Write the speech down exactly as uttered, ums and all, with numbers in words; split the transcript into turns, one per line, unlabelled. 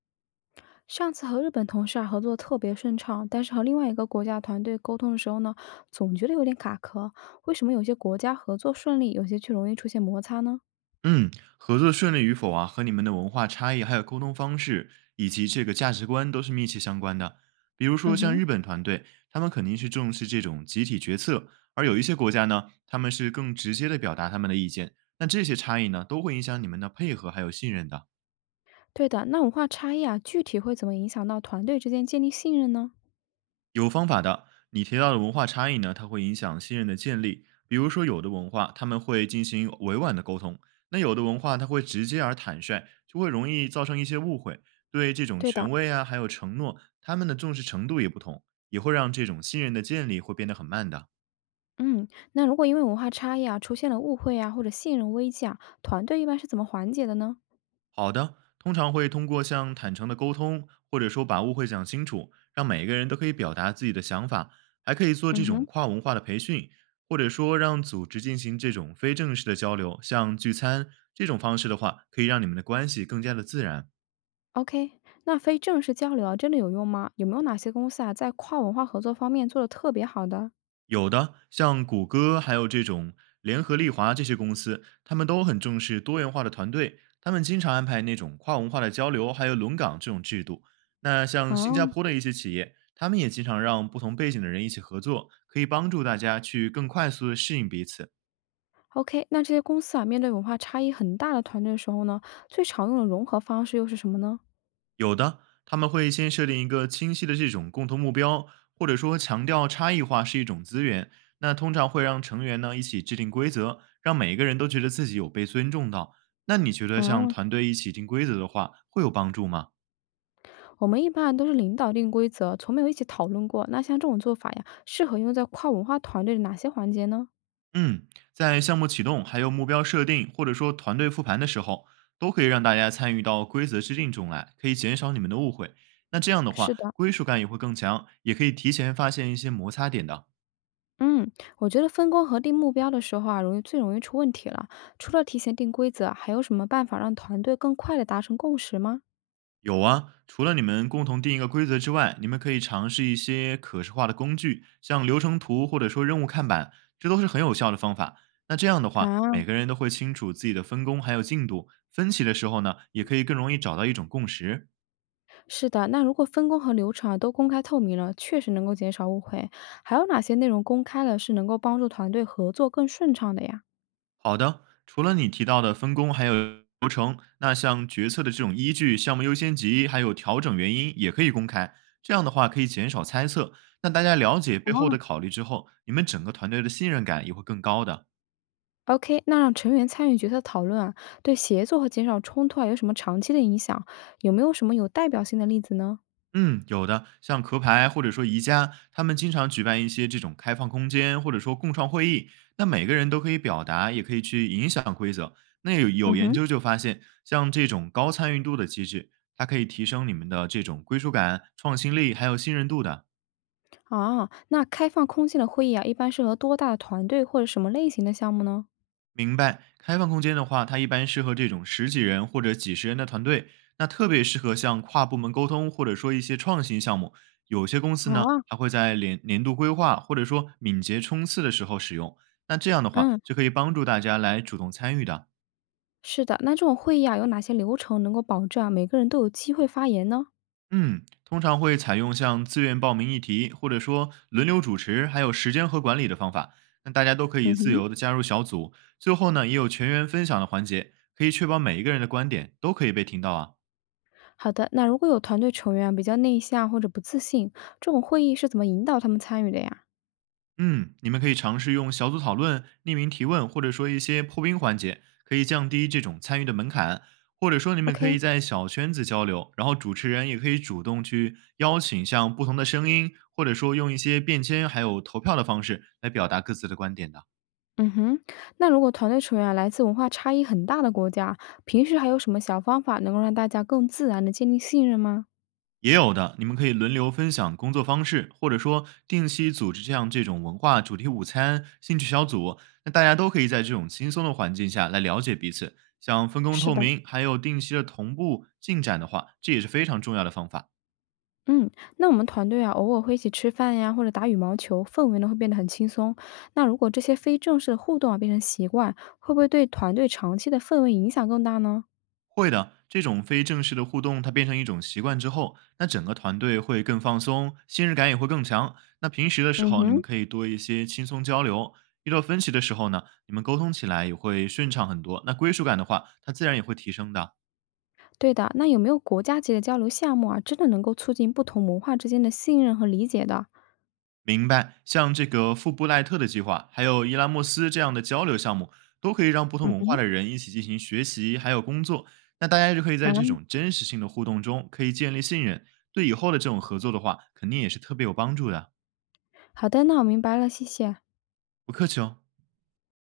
上次和日本同事啊合作特别顺畅，但是和另外一个国家团队沟通的时候呢，总觉得有点卡壳。为什么有些国家合作顺利，有些却容易出现摩擦呢？
嗯，合作顺利与否啊，和你们的文化差异、还有沟通方式以及这个价值观都是密切相关的。比如说
嗯
像
哼，
日本团队，他们肯定是重视这种集体决策，而有一些国家呢，他们是更直接的表达他们的意见。那这些差异呢，都会影响你们的配合还有信任的。
对的。那文化差异啊，具体会怎么影响到团队之间建立信任呢？
有方法的。你提到的文化差异呢，它会影响信任的建立。比如说，有的文化他们会进行委婉的沟通，那有的文化它会直接而坦率，就会容易造成一些误会。对这种
对的，
权威啊，还有承诺，他们的重视程度也不同，也会让这种信任的建立会变得很慢的。
嗯，那如果因为文化差异啊出现了误会啊或者信任危机啊，团队一般是怎么缓解的呢？
好的，通常会通过像坦诚的沟通，或者说把误会讲清楚，让每个人都可以表达自己的想法，还可以做这
嗯
种
哼
跨文化的培训，或者说让组织进行这种非正式的交流，像聚餐这种方式的话，可以让你们的关系更加的自然。
，OK。那非正式交流啊，真的有用吗？有没有哪些公司啊在跨文化合作方面做的特别好的？
有的，像谷歌，还有这种联合利华这些公司，他们都很重视多元化的团队，他们经常安排那种跨文化的交流，还有轮岗这种制度。那像
啊、
新加坡的一些企业，他们也经常让不同背景的人一起合作，可以帮助大家去更快速的适应彼此。
OK，那这些公司啊，面对文化差异很大的团队的时候呢，最常用的融合方式又是什么呢？
有的，他们会先设定一个清晰的这种共同目标，或者说强调差异化是一种资源。那通常会让成员呢一起制定规则，让每一个人都觉得自己有被尊重到。那你觉得像
啊，
团队一起定规则的话，会有帮助吗？
我们一般都是领导定规则，从没有一起讨论过。那像这种做法呀，适合用在跨文化团队的哪些环节呢？
嗯，在项目启动、还有目标设定，或者说团队复盘的时候，都可以让大家参与到规则制定中来，可以减少你们的误会。那这样的话，
是的，
归属感也会更强，也可以提前发现一些摩擦点的。
嗯，我觉得分工和定目标的时候啊，容易最容易出问题了。除了提前定规则，还有什么办法让团队更快的达成共识吗？
有啊，除了你们共同定一个规则之外，你们可以尝试一些可视化的工具，像流程图或者说任务看板，这都是很有效的方法。那这样的话，
啊？
每个人都会清楚自己的分工还有进度，分歧的时候呢，也可以更容易找到一种共识。
是的，那如果分工和流程啊都公开透明了，确实能够减少误会。还有哪些内容公开了是能够帮助团队合作更顺畅的呀？
好的，除了你提到的分工还有流程，那像决策的这种依据、项目优先级还有调整原因也可以公开，这样的话可以减少猜测。那大家了解背后
哦，
的考虑之后，你们整个团队的信任感也会更高的。
？OK，那让成员参与决策讨论啊，对协作和减少冲突啊有什么长期的影响？有没有什么有代表性的例子呢？
嗯，有的，像壳牌或者说宜家，他们经常举办一些这种开放空间或者说共创会议，那每个人都可以表达，也可以去影响规则。那有有
嗯
研
哼，
究就发现，像这种高参与度的机制，它可以提升你们的这种归属感、创新力还有信任度的。
啊，那开放空间的会议啊，一般适合多大的团队或者什么类型的项目呢？
明白，开放空间的话，它一般适合这种十几人或者几十人的团队，那特别适合像跨部门沟通，或者说一些创新项目。有些公司呢，
啊，
它会在年年度规划或者说敏捷冲刺的时候使用。那这样的话，
嗯，
就可以帮助大家来主动参与的。
是的，那这种会议啊，有哪些流程能够保证啊每个人都有机会发言呢？
嗯，通常会采用像自愿报名议题，或者说轮流主持，还有时间和管理的方法。那大家都可以
嗯
自
哼。
由的加入小组，最后呢，也有全员分享的环节，可以确保每一个人的观点都可以被听到啊。
好的，那如果有团队成员啊比较内向或者不自信，这种会议是怎么引导他们参与的呀
嗯，你们可以尝试用小组讨论、匿名提问，或者说一些破冰环节，可以降低这种参与的门槛。或者说，你们可
？OK，
以在小圈子交流，然后主持人也可以主动去邀请像不同的声音，或者说用一些便签还有投票的方式来表达各自的观点的。
嗯哼，那如果团队成员啊来自文化差异很大的国家，平时还有什么小方法能够让大家更自然的建立信任吗？
也有的，你们可以轮流分享工作方式，或者说定期组织这样这种文化主题午餐、兴趣小组，那大家都可以在这种轻松的环境下来了解彼此。像分工
是
透
的，
明，还有定期的同步进展的话，这也是非常重要的方法。
嗯，那我们团队啊偶尔会一起吃饭呀，或者打羽毛球，氛围呢会变得很轻松。那如果这些非正式的互动啊变成习惯，会不会对团队长期的氛围影响更大呢？
会的，这种非正式的互动，它变成一种习惯之后，那整个团队会更放松，信任感也会更强。那平时的时
嗯
候，你们
哼。
可以多一些轻松交流，遇到分歧的时候呢，你们沟通起来也会顺畅很多。那归属感的话，它自然也会提升的。
对的，那有没有国家级的交流项目啊，真的能够促进不同文化之间的信任和理解的？
明白，像这个富布赖特的计划，还有伊拉莫斯这样的交流项目，都可以让不同
嗯
文化
哼。
的人一起进行学习，还有工作。那大家就可以
啊，
在这种真实性的互动中，可以建立信任，对以后的这种合作的话，肯定也是特别有帮助的。
好的，那我明白了，谢谢。
不客气哦。